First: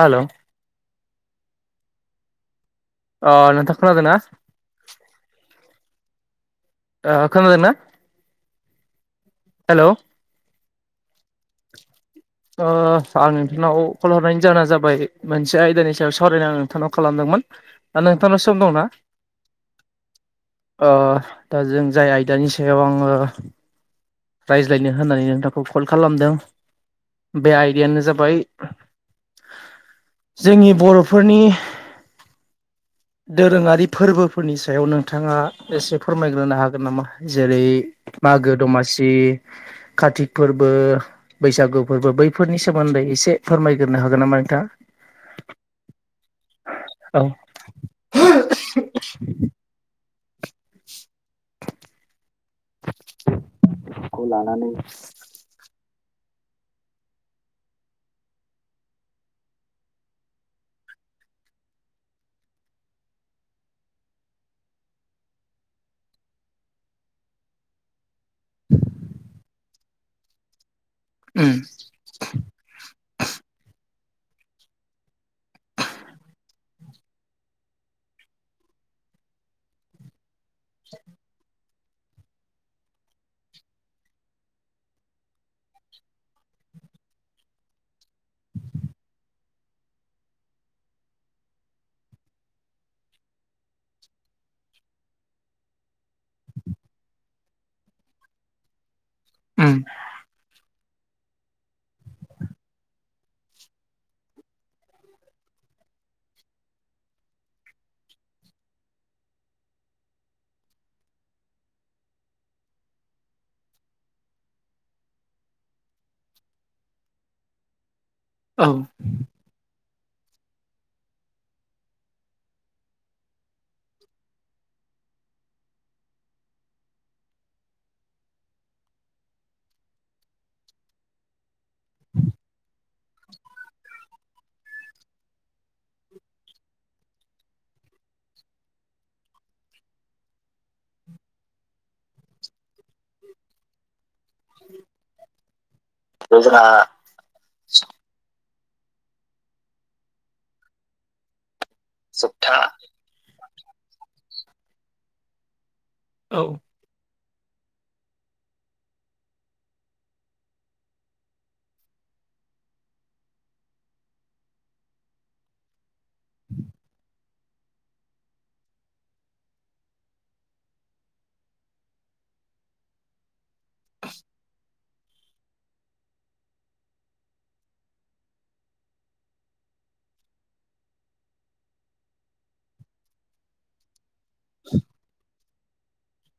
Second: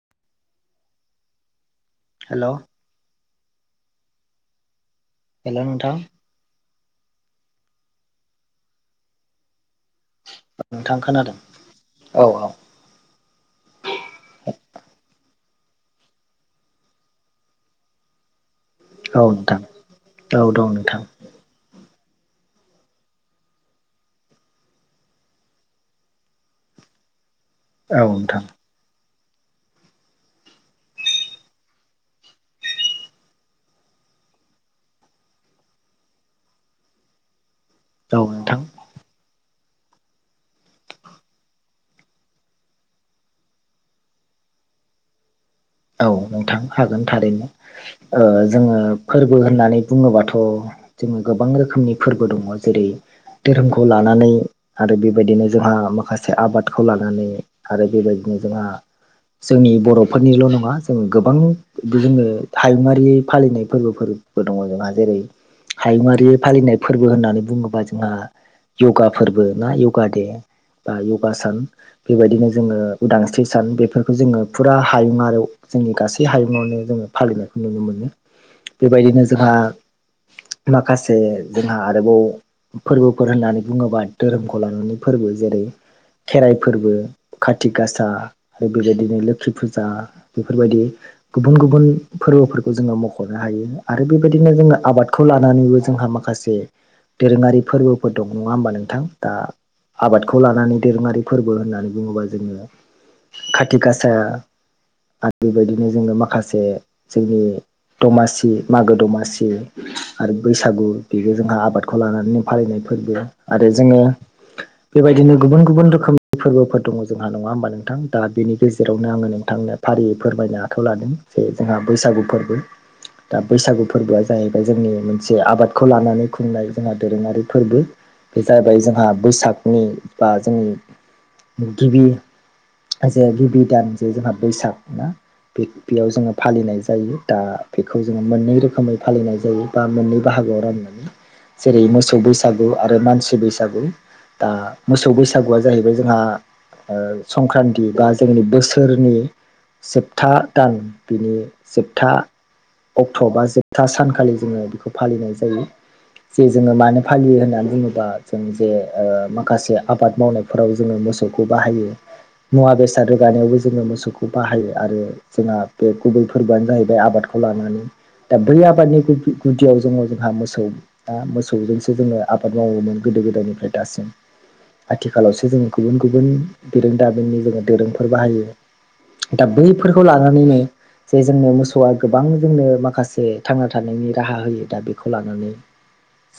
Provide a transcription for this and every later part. हाल' हेल' अ नोंथां खोनादो ना? हेल' नोंथां? ओ खोनादोंना हेलौ? ओ नोंथां खोनादों औ औ। ओ आं नोंथांनाव कल हरनायनि जाहोना जाबाय मोनसे आयदानि सायाव सावरायनो आङो नोंथांनाव खालामदोंमोन। दा नोंथांनाव सम दं ना? औ नोंथां औ दं अ नोंथां दा जों जाय आयदानि सायाव आङो रायज्लायनो होननानै नोंथांखौ कल खालामदों बे आइडायानो औ जाबाय नोंथां जोंनि बर'फोरनि दोरोङारि फोरबोफोरनि सायाव नोंथाङा एसे फोरमायग्रोनो हागोन नामा जेरै औ मागो नोंथां दमासि, कातिक फोरबो बैसागु फोरबो बैफोरनि सोमोन्दै इसे फोरमायग्रोनो हागोन नामा नोंथाङा? औ नोंथां हागोन औ थारैनो ओ जोङो फोरबो होननानै बुङोबाथ' जोङो गोबां रोखोमनि फोरबो दङ जेरै धोरोमखौ लानानै आरो बेबायदिनो जोंहा माखासे आबादखौ लानानै आरो बेबायदिनो जोंहा जोंनि बर'फोरनिल' न ङा जों गोबां बि जोङो हायुङारि फालिनाय फोरबोफोरबो दङ जोंहा जेरै हायुङारि फालिनाय फोरबो होननानै बुङोबा जोंहा य'गा फोरबो ना य'गा दे। बा य'गा उम सान बेबायदिनो जोङो उदांस्रि सान बेफोरखौ जोङो फुरा हायुं आरो जोंनि गासै हायुङावनो जोङो फालिनायखौ नुनो मोनो। बेबायदिनो जोंहा माखासे जोंहा आरोबाव फोरबोफोर होननानै बुङोबा धोरोमखौ लानानै फोरबो जेरै खेराइ फोरबो, काति गासा आरो बेबायदिनो लोखि फुजा। बेफोरबायदि गुबुन खासे दोरोङारि फोरबोफोर दं नङा होमबा नोंथां दा उम आबादखौ लानानै दोरोङारि फोरबो होननानै बुङोबा जोङो खाथि गासा आरो बेबायदिनो जोङो माखासे जोंनि दमासि मागो दमासि आरो बैसागु बेबो जोंहा आबादखौ लानानैनो फालिनाय फोरबो आरो जोङो बेबायदिनो गुबुन गुबुन रोखोमनि फोरबोफोर दङ जोंहा नङा होमबा नोंथां। दा बेनि औ गेजेरावनो आङो नोंथांनो फारियै फोरमायनो आखायाव लादों जे जोंहा बैसागु फोरबो। दा बैसागु फोरबोआ जाहैबाय जोंनि मोनसे आबादखौ लानानै खुंनाय जोंहा दोरोङारि फोरबो। बे जाहैबाय जोंहा बैसागनि बा जोंनि। गिबि जे गिबि दान जे जोंहा बैसाग ना। बेयाव जोङो फालिनाय जायो दा बेखौ जोङो मोननै रोखोमै फालिनाय जायो। मोननै बाहागोआव राननानै जेरै मोसौ बै। बैसागु आरो मानसि बैसागु दा मोसौ बैसागुआ जाहैबाय जोंहा। संक्रान्ति बा जोंनि बोसोरनि। जोबथा दान बिनि जोबथा। अक्ट' बा जोबथा सानखालि जोङो बेखौ फालिनाय जायो औ जे जोङो मानो। फालियो होननानै बुङोबा जों जे माखासे आबाद मावनायफोराव जोङो मोसौखौ बाहायो। मुवा बेस रोगानायावबो जोङो मोसौखौ। बाहायो आरो जोंहा बे गुबै फोरबोआनो जाहैबाय आबादखौ लानानै। दा बै आबादनि गुदियाव जोङो जोंहा मोसौ। दा मोसौजोंसो जोङो आबाद मावोमोन गोदो गोदायनिफ्राय दासिम। आथिखालावसो जोङो गुबुन गुबुन दरोंदामिननि जोङो दोरोंफोर बाहायो। दा बैफोरखौ लानानैनो जे जोंनो मोसौआ गोबां जोंनो माखासे थांना थानायनि। राहा होयो दा बेखौ लानानै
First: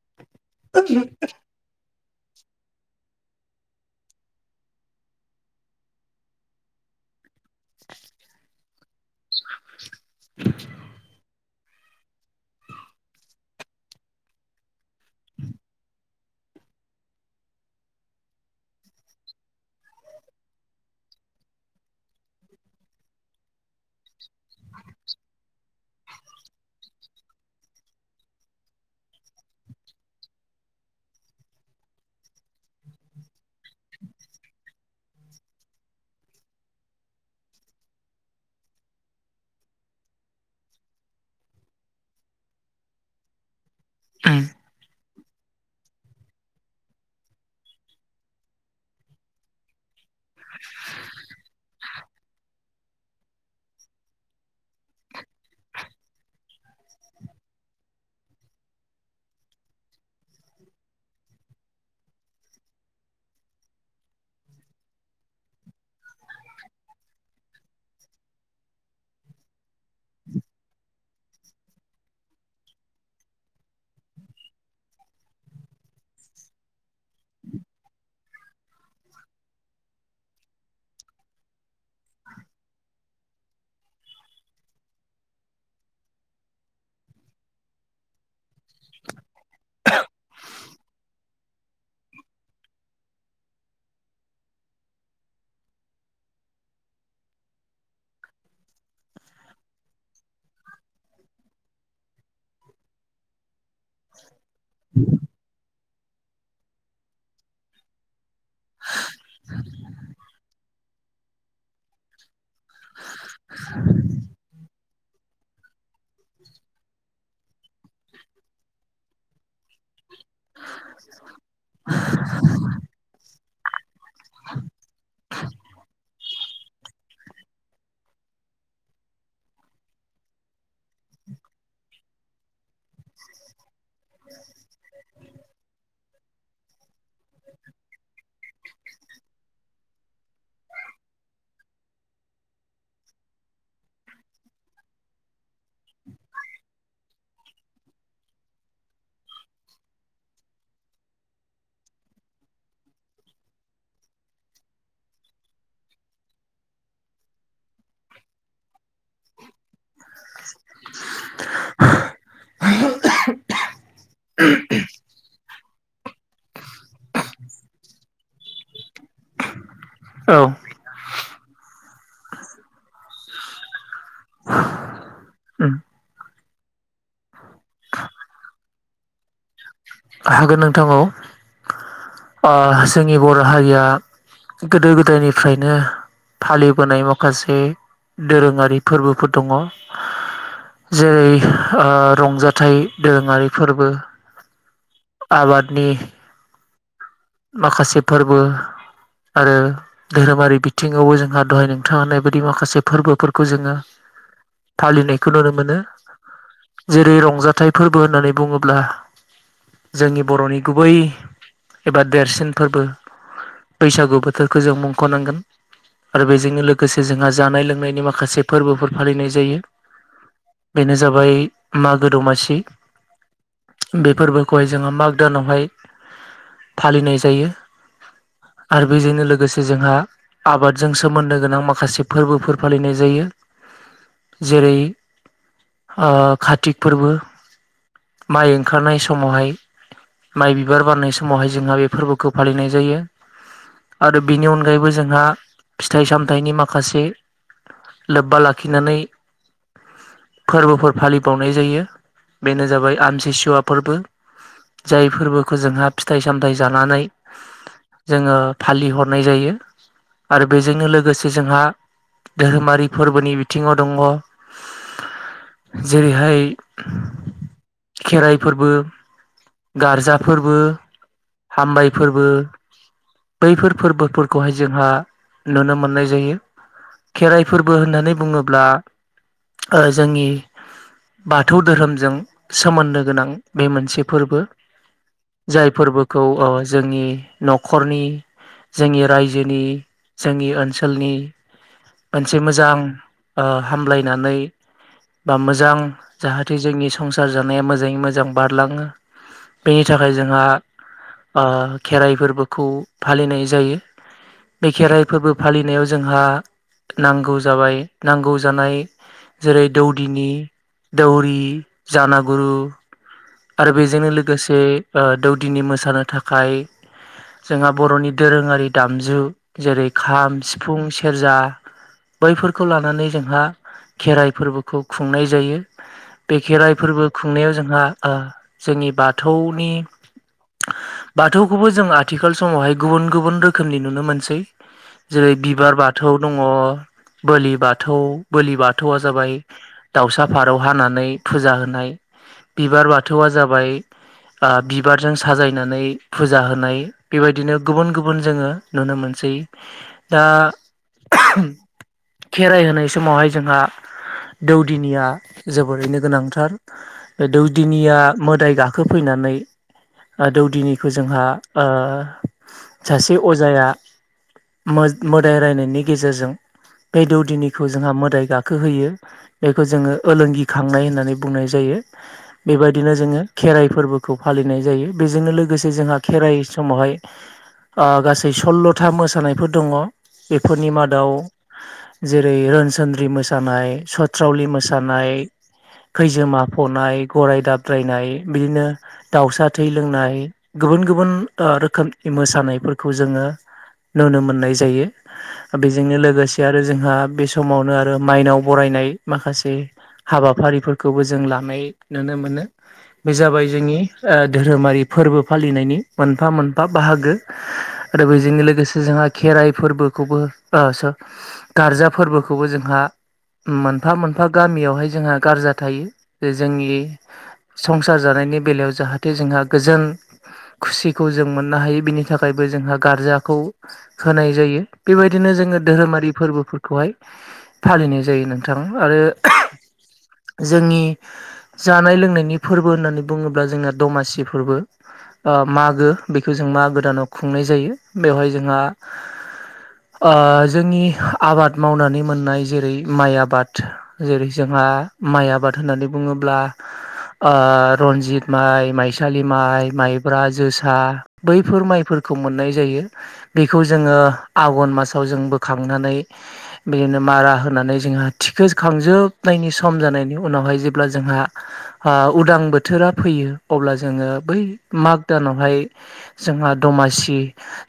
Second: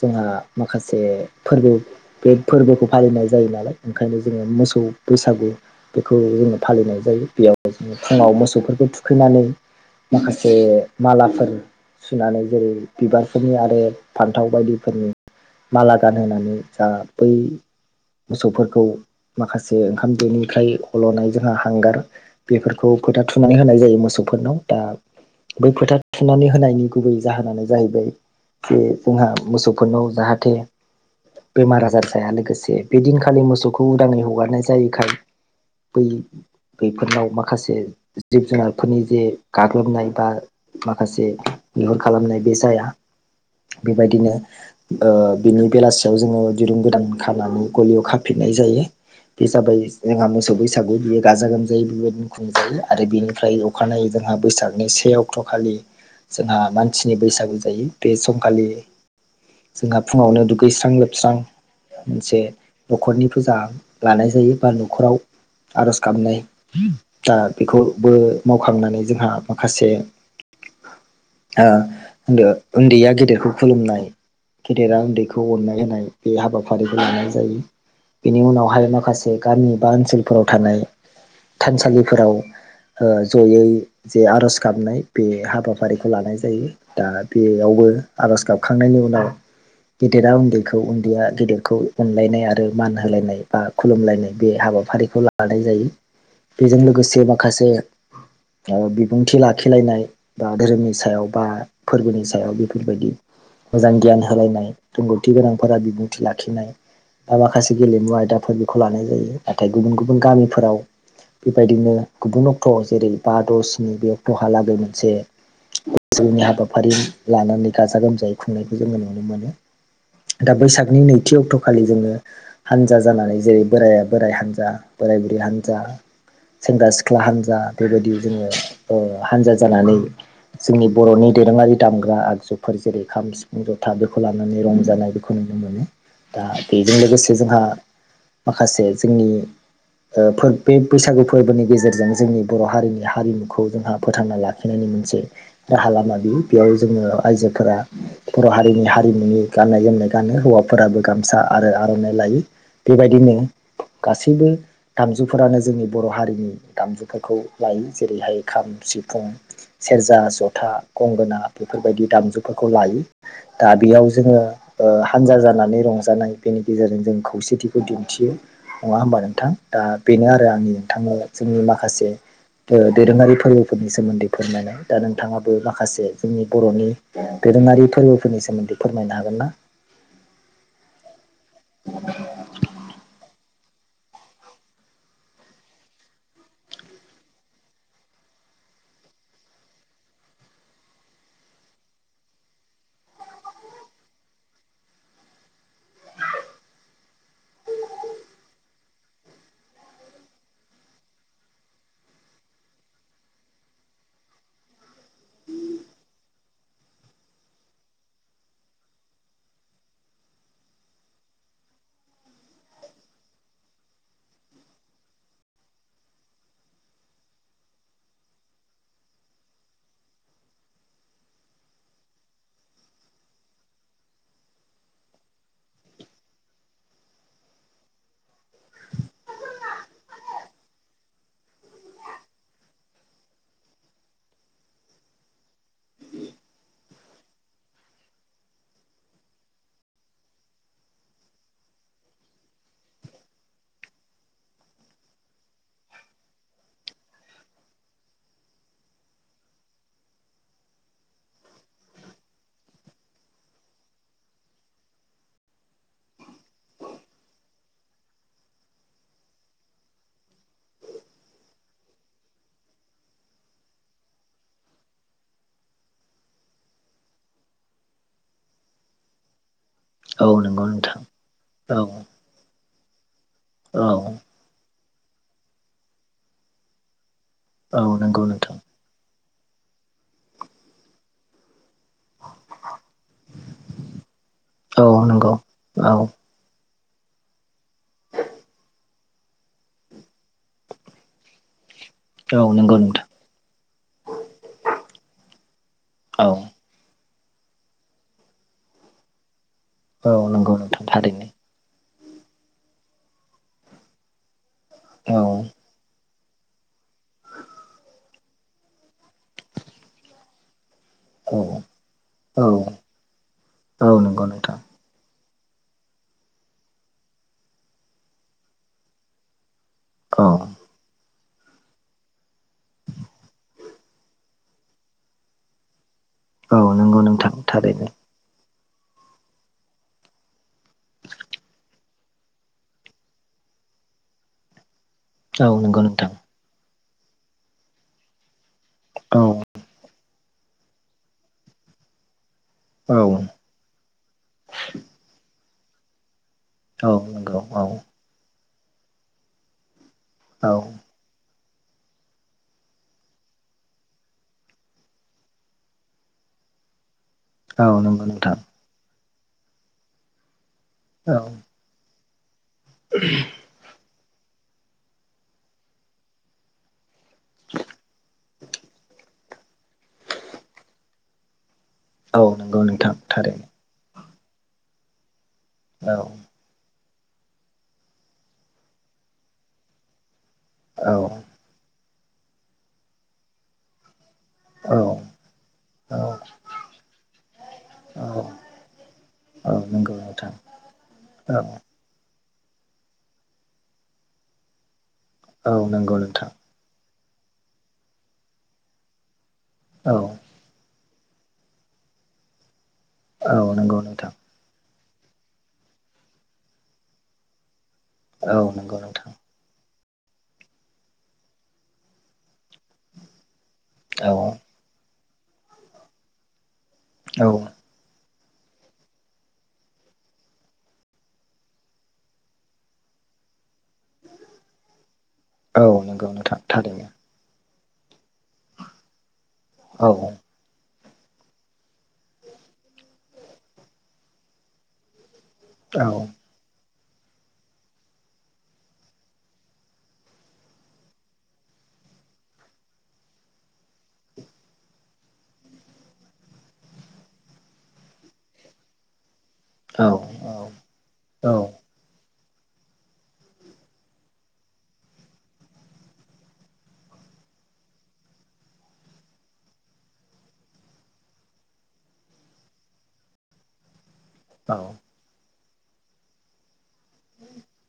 जोंहा माखासे। फोरबो बे फोरबोखौ फालिनाय जायो नालाय ओंखायनो जोङो मोसौ बैसागु। बेखौ जोङो फालिनाय जायो बेयाव। फुङाव मोसौफोरखौ थुखैनानै माखासे मालाफोर। सुनानै जेरै बिबारफोरनि आरो फान्थाव बायदिफोरनि। माला गानहोनानै जा बै। मोसौफोरखौ माखासे ओंखाम दैफ्राय हल'नाय जोंहा हांगार। बेफोरखौ फोथा थुनानै होनाय जायो मोसौफोरनाव दा बै फोथा थुनानै होनायनि गुबै। जाहोनानो जाहैबाय जे जोंहा मोसौफोरनाव जाहाथे। बेमार आजार जाया लोगोसे बेदिनखालि मोसौखौ उदाङै हगारनाय जायैखाय। बै बेफोरनाव। माखासे जिब जुनारफोरनि जे गाग्लोबनाय बा। माखासे बिहुन खालामनाय बे जाया बेबायदिनो। उम बिनि बेलासियाव जोङो दिरुं गोदान खानानै गलियाव खाफिननाय जायो। बे जाबाय जोंहा मोसौ बैसागु बियो गाजा गोमजायै बे। खुंजायो आरो बेनिफ्राय अखानायै जोंहा बैसागनि से अक्ट' खालि। जोंहा मानसिनि बैसागु जायो बे समखालि। जोंहा फुङावनो दुगैस्रां लोबस्रां। मोनसे न'खरनि फोजा लानाय जायो बा न'खराव। आर'ज गाबनाय। दा बेखौबो मावखांनानै जोंहा माखासे। ओ उन्दु-उन्दैया गेदेरखौ खुलुमनाय। गेदेरा उन्दैखौ अननाय होनाय बे हाबाफारिखौ लानाय जायो। बेनि उनावहाय माखासे गामि बा ओनसोलफोराव थानाय। सालिफोराव ओ जयै जे आर'ज गाबनाय बे हाबाफारिखौ लानाय जायो दा बेयावबो आर'ज गाब। हखांनायनि उनाव गेदेरा उन्दैखौ उन्दैया गेदेरखौ। अनलायनाय आरो मान होलायनाय बा खुलुमलायनाय बे हाबाफारिखौ लानाय जायो। बेजों लोगोसे माखासे। ओ बिबुंथि लाखिलायनाय बा धोरोमनि सायाव बा फोरबोनि सायाव बेफोरबायदि। मोजां गियान होलायनाय रोंगौथि गोनांफोरा बिबुंथि लाखिनाय। दा माखासे गेलेमु आयदाफोर बेखौ लानाय जायो नाथाय गुबुन गुबुन गामिफोराव। बेबायदिनो गुबुन अक्ट' जेरै बा द' स्नि बे अक्ट'हालागै मोनसे जिउनि हाबाफारि लानानै गाजा गोमजायै खुंनायखौ जोङो नुनो मोनो दा बैसागनि नैथि अक्ट'खालि जोङो हानजा जानानै जेरै बोराइ बोराइ हान्जा बोराय बुरै हान्जा सेंग्रा सिख्ला हानजा बेबायदि जोङो ओ हानजा जानानै जोंनि बर'नि दोरोङारि दामग्रा आगजु फोर जेरै खाम सिफुं जथा बेखौ लानानै रंजानाय बेखौ नुनो मोनो। दा बेजों लोगोसे जोंहा माखासे जोंनि ओ फोर बे बैसागु फोरबोनि गेजेरजों जोंनि बर' हारिनि हारिमुखौ जोंहा फोथांना लाखिनायनि मोनसे राहा लामा बियो बेयाव जोङो आइजोफोरा बर' हारिनि हारिमुनि गाननाय जोमनाय गानो हौवाफोराबो गामसा आरो आर'नाइ लायो। बेबायदिनो गासैबो दामजुफोरानो जोंनि बर' हारिनि दामजुफोरखौ लायो जेरैहाय खाम सिफुं सेरजा जथा गंगोना बेफोरबायदि दामजुफोरखौ लायो। दा बेयाव जोङो ओ हानजा जानानै रंजानाय बेनि गेजेरजों जों खौसेथिखौ दिन्थियो। नङा होमबा नोंथां दा बेनो औ आरो आंनि नोंथांनो जोंनि माखासे ओ दोरोङारि फोरबोफोरनि सोमोन्दै फोरमायनाय दा नोंथाङाबो उम माखासे जोंनि बर'नि दोरोङारि फोरबोफोरनि सोमोन्दै फोरमायनो हागोन ना हागोन नोंथां औ जोंनि बर' हारिया गोदो गोदायनिफ्रायनो फालिबोनाय माखासे दोरोङारि फोरबोफोर दङ। जेरै ओ रंजाथाइ दोरोङारि फोरबो आबादनि माखासे फोरबो आरो धोरोमारि बिथिङावबो जोंहा दहाय नोंथां होनानाय बायदि माखासे फोरबोफोरखौ जोङो फालिनायखौ नुनो मोनो। जेरै रंजाथाइ फोरबो होननानै बुङोब्ला जोंनि बर'नि गुबै एबा देरसिन फोरबो बैसागु बोथोरखौ जों मुंख'नांगोन। आरो बेजोंनो लोगोसे जोंहा जानाय लोंनायनि माखासे फोरबोफोर फालिनाय जायो। बेनो जाबाय मागो दमासि। बे फोरबोखौहाय जोङो माग दानावहाय फालिनाय जायो आरो बेजोंनो लोगोसे जोंहा आबादजों सोमोन्दो गोनां माखासे फोरबोफोर फालिनाय जायो। जेरै ओ कातिक फोरबो माइ ओंखारनाय समावहाय माइ बिबार बारनाय समावहाय जोंहा बे फोरबोखौ फालिनाय जायो। आरो बिनि अनगायैबो जोंहा फिथाइ सामथाइनि माखासे लोब्बा लाखिनानै फोरबोफोर फालिबावनाय जायो बेनो जाबाय आमथिसुवा फोरबो। जाय फोरबोखौ जोंहा फिथाइ सामथाइ जानानै जोङो फालिहरनाय जायो आरो बेजोंनो लोगोसे जोंहा धोरोमारि फोरबोनि बिथिङाव दङ जेरैहाय खेराइ फोरबो गारजा औ फोरबो नंगौ नोंथां औ हामबाय फोरबो बैफोर औ फोरबोफोरखौहाय जोंहा नुनो मोननाय जायो खेराइ फोरबो औ होननानै नंगौ नोंथां बुङोब्ला ओ जोंनि बाथौ धोरोमजों सोमोन्दो गोनां बे मोनसे फोरबो औ नंगौ जाय औ फोरबोखौ अ जोंनि न'खरनि जोंनि रायजोनि जोंनि ओनसोलनि मोनसे औ मोजां नंगौ नोंथां ओ हामलायनानै बा मोजां औ जाहाथे जोंनि संसार जानाया मोजाङै मोजां बारलाङो। बेनि औ थाखाय जोंहा नंगौ नोंथां थारैनो ओ खेराइ फोरबोखौ फालिनाय जायो। बे खेराइ औ फोरबो फालिनायाव जोंहा नांगौ जाबाय नांगौ जानाय जेरै दौदिन, दौरि औ औ जानागुरु आरो औ बेजोंनो नंगौ नोंथां लोगोसे दौदिनि मोसानो थाखाय जोंहा बर'नि दोरोङारि दामजु जेरै औ खाम, सिफुं, सेरजा बैफोरखौ लानानै जोंहा खेराइ फोरबोखौ खुंनाय जायो। बे औ खेराइ नंगौ फोरबो नोंथां खुंनायाव जोंहा थारैनो ओ जोंनि बाथौनि बाथौखौबो जों आथिखाल समावहाय गुबुन गुबुन रोखोमनि नुनो मोनसै जेरै औ बिबार नंगौ नोंथां बाथौ दङ, बोलि बाथौ बोलि बाथौआ औ जाबाय दाउसा फारौ हानानै फुजा होनाय बिबार औ बाथौआ जाबाय आ बिबारजों साजायनानै फुजा होनाय औ नंगौ बेबायदिनो औ गुबुन गुबुन जोङो नुनो मोनसै। दा औ खेराइ होनाय समावहाय जोंहा दौदिनिया जोबोरैनो गोनांथार औ दौदिनिया नंगौ नोंथां मोदाय गाखोफैनानै दौदिनिखौ औ जोंहा ओ सासे अजाया मोदाय रायनायनि गेजेरजों बे दौदिनिखौ जोंहा मोदाय गाखोहोयो बेखौ जोङो लोंगिखांनाय होननानै बुंनाय जायो। औ नंगौ बेबायदिनो नोंथां जोङो थारैनो खेराइ फोरबोखौ फालिनाय जायो। बेजोंनो लोगोसे औ जोंहा खेराइ समावहाय अ गासै सल्ल'था मोसानायफोर दङ। बेफोरनि औ मादाव जेरै रोनसोनद्रि मोसानाय, सथ्रावलि औ मोसानाय, औ खैजेमा फनाय, गराय औ दाबद्रायनाय बिदिनो दाउसा औ थै नंगौ लोंनाय नोंथां गुबुन गुबुन औ रोखोम मोसानायफोरखौ जोङो नुनो मोननाय जायो। औ बेजोंनो नंगौ नोंथां लोगोसे आरो जोंहा बे समावनो आरो माइनाव बरायनाय माखासे औ हाबाफारिफोरखौबो जों लानाय नुनो मोनो। बे औ जाबाय जोंनि नंगौ नोंथां ओ धोरोमारि फोरबो फालिनायनि मोनफा मोनफा बाहागो। आरो औ बेजोंनो नंगौ लोगोसे जोंहा नोंथां खेराइ फोरबोखौबो ओ स गारजा फोरबोखौबो जोंहा मोनफा औ मोनफा गामियावहाय जोंहा गारजा थायो जे जोंनि औ संसार जानायनि बेलायाव जाहाथे जोंहा गोजोन खुसिखौ जों मोननो हायो बिनि थाखायबो जोंहा गारजाखौ होनाय जायो। बेबायदिनो जोङो औ नंगौ धोरोमारि नोंथां थारैनो फोरबोफोरखौहाय फालिनाय जायो नोंथां आरो औ औ जोंनि जानाय लोंनायनि फोरबो होननानै बुङोब्ला जोंना दमासि फोरबो औ मागो बेखौ जों मागोदानाव खुंनाय जायो। बेवहाय जोंहा ओ जोंनि आबाद मावनानै मोननाय जेरै माइ आबाद जेरै जोंहा माइ आबाद होननानै बुङोब्ला ओ रनजिद माइ, माइस माइसालि माइ औ माइब्रा औ जोसा बैफोर औ माइफोरखौ मोननाय जायो बेखौ जोङो आघन मासाव जों बोखांनानै बिदिनो मारा होनानै जोंहा थिखो खांजोबनायनि सम जानायनि उनावहाय जे अब्ला जोंहा ओ उदां बोथोरा फैयो अब्ला जोङो बै माघ दानावहाय जोंहा दमासि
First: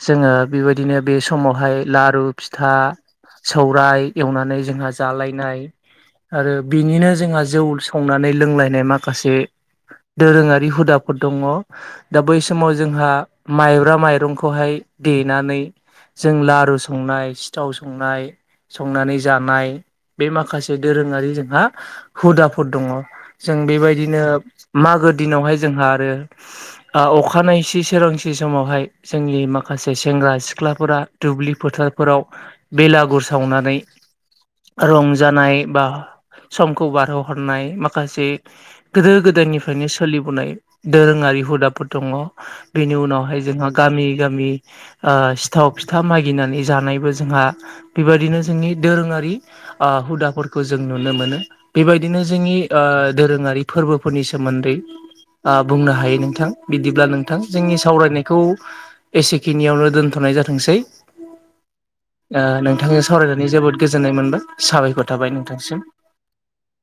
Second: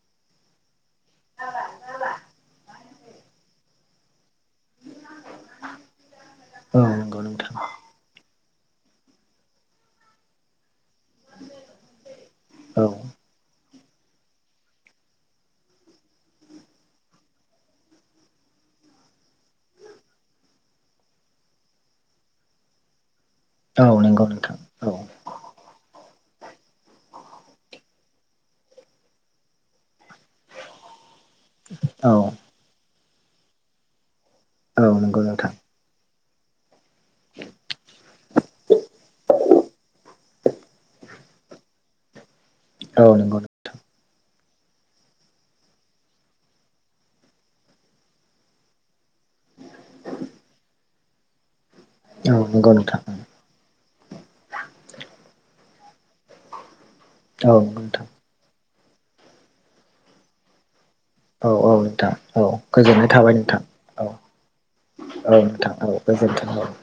जोङो बेबायदिनो बे समावहाय लारु फिथा सौराइ एवनानै जोंहा जालायनाय आरो औ बिनिनो नंगौ जोंहा नोंथां जौ संनानै लोंलायनाइ माखासे दोरोङारि हुदाफोर दङ' दा बै समाव औ जोंहा माइब्रा माइरंखौहाय देनानै जों लारु संनाय सिथाव संनाय संनानै जानाय बे माखासे दोरोङारि जोंहा हुदा फोर दङ जों औ बेबायदिनो नंगौ नोंथां औ मागो दिनावहाय जोंहा आरो अखानाय सि सोरांसि समावहाय जोंनि माखासे सेंग्रा सिख्लाफोरा दुब्लि औ फोथारफोराव बेलागुर सावनानै औ नंगौ नोंथां रंजानाय बा समखौ बारहो ह हरनाय माखासे गोदो गोदायनिफ्रायनो सोलिबोनाय दोरोङारि हुदाफोर दङ बेनि औ नंगौ उनावहाय जोंहा नोंथां गामि गामि सिथाव फिथा मागिनानै जानायबो जोंहा बेबायदिनो जोंनि दोरोङारि ओ हुदाफोरखौ जों नुनो मोनो बिदिनो जोंनि औ नंगौ नोंथां औ नंगौ ओ नोंथां दोरोङारि फोरबोफोरनि सोमोन्दै ओ बुंनो हायो नोंथां बिदिब्ला नोंथां जोंनि सावरायनायखौ एसेखिनियावनो दोनथ'नाय जाथोंसै औ औ नोंथां ओ औ नोंथांनो गोजोननाय थाबाय सावरायनानै नोंथां जोबोद गोजोननाय मोनबाय साबायखर थाबाय नोंथांसिम गोजोनथों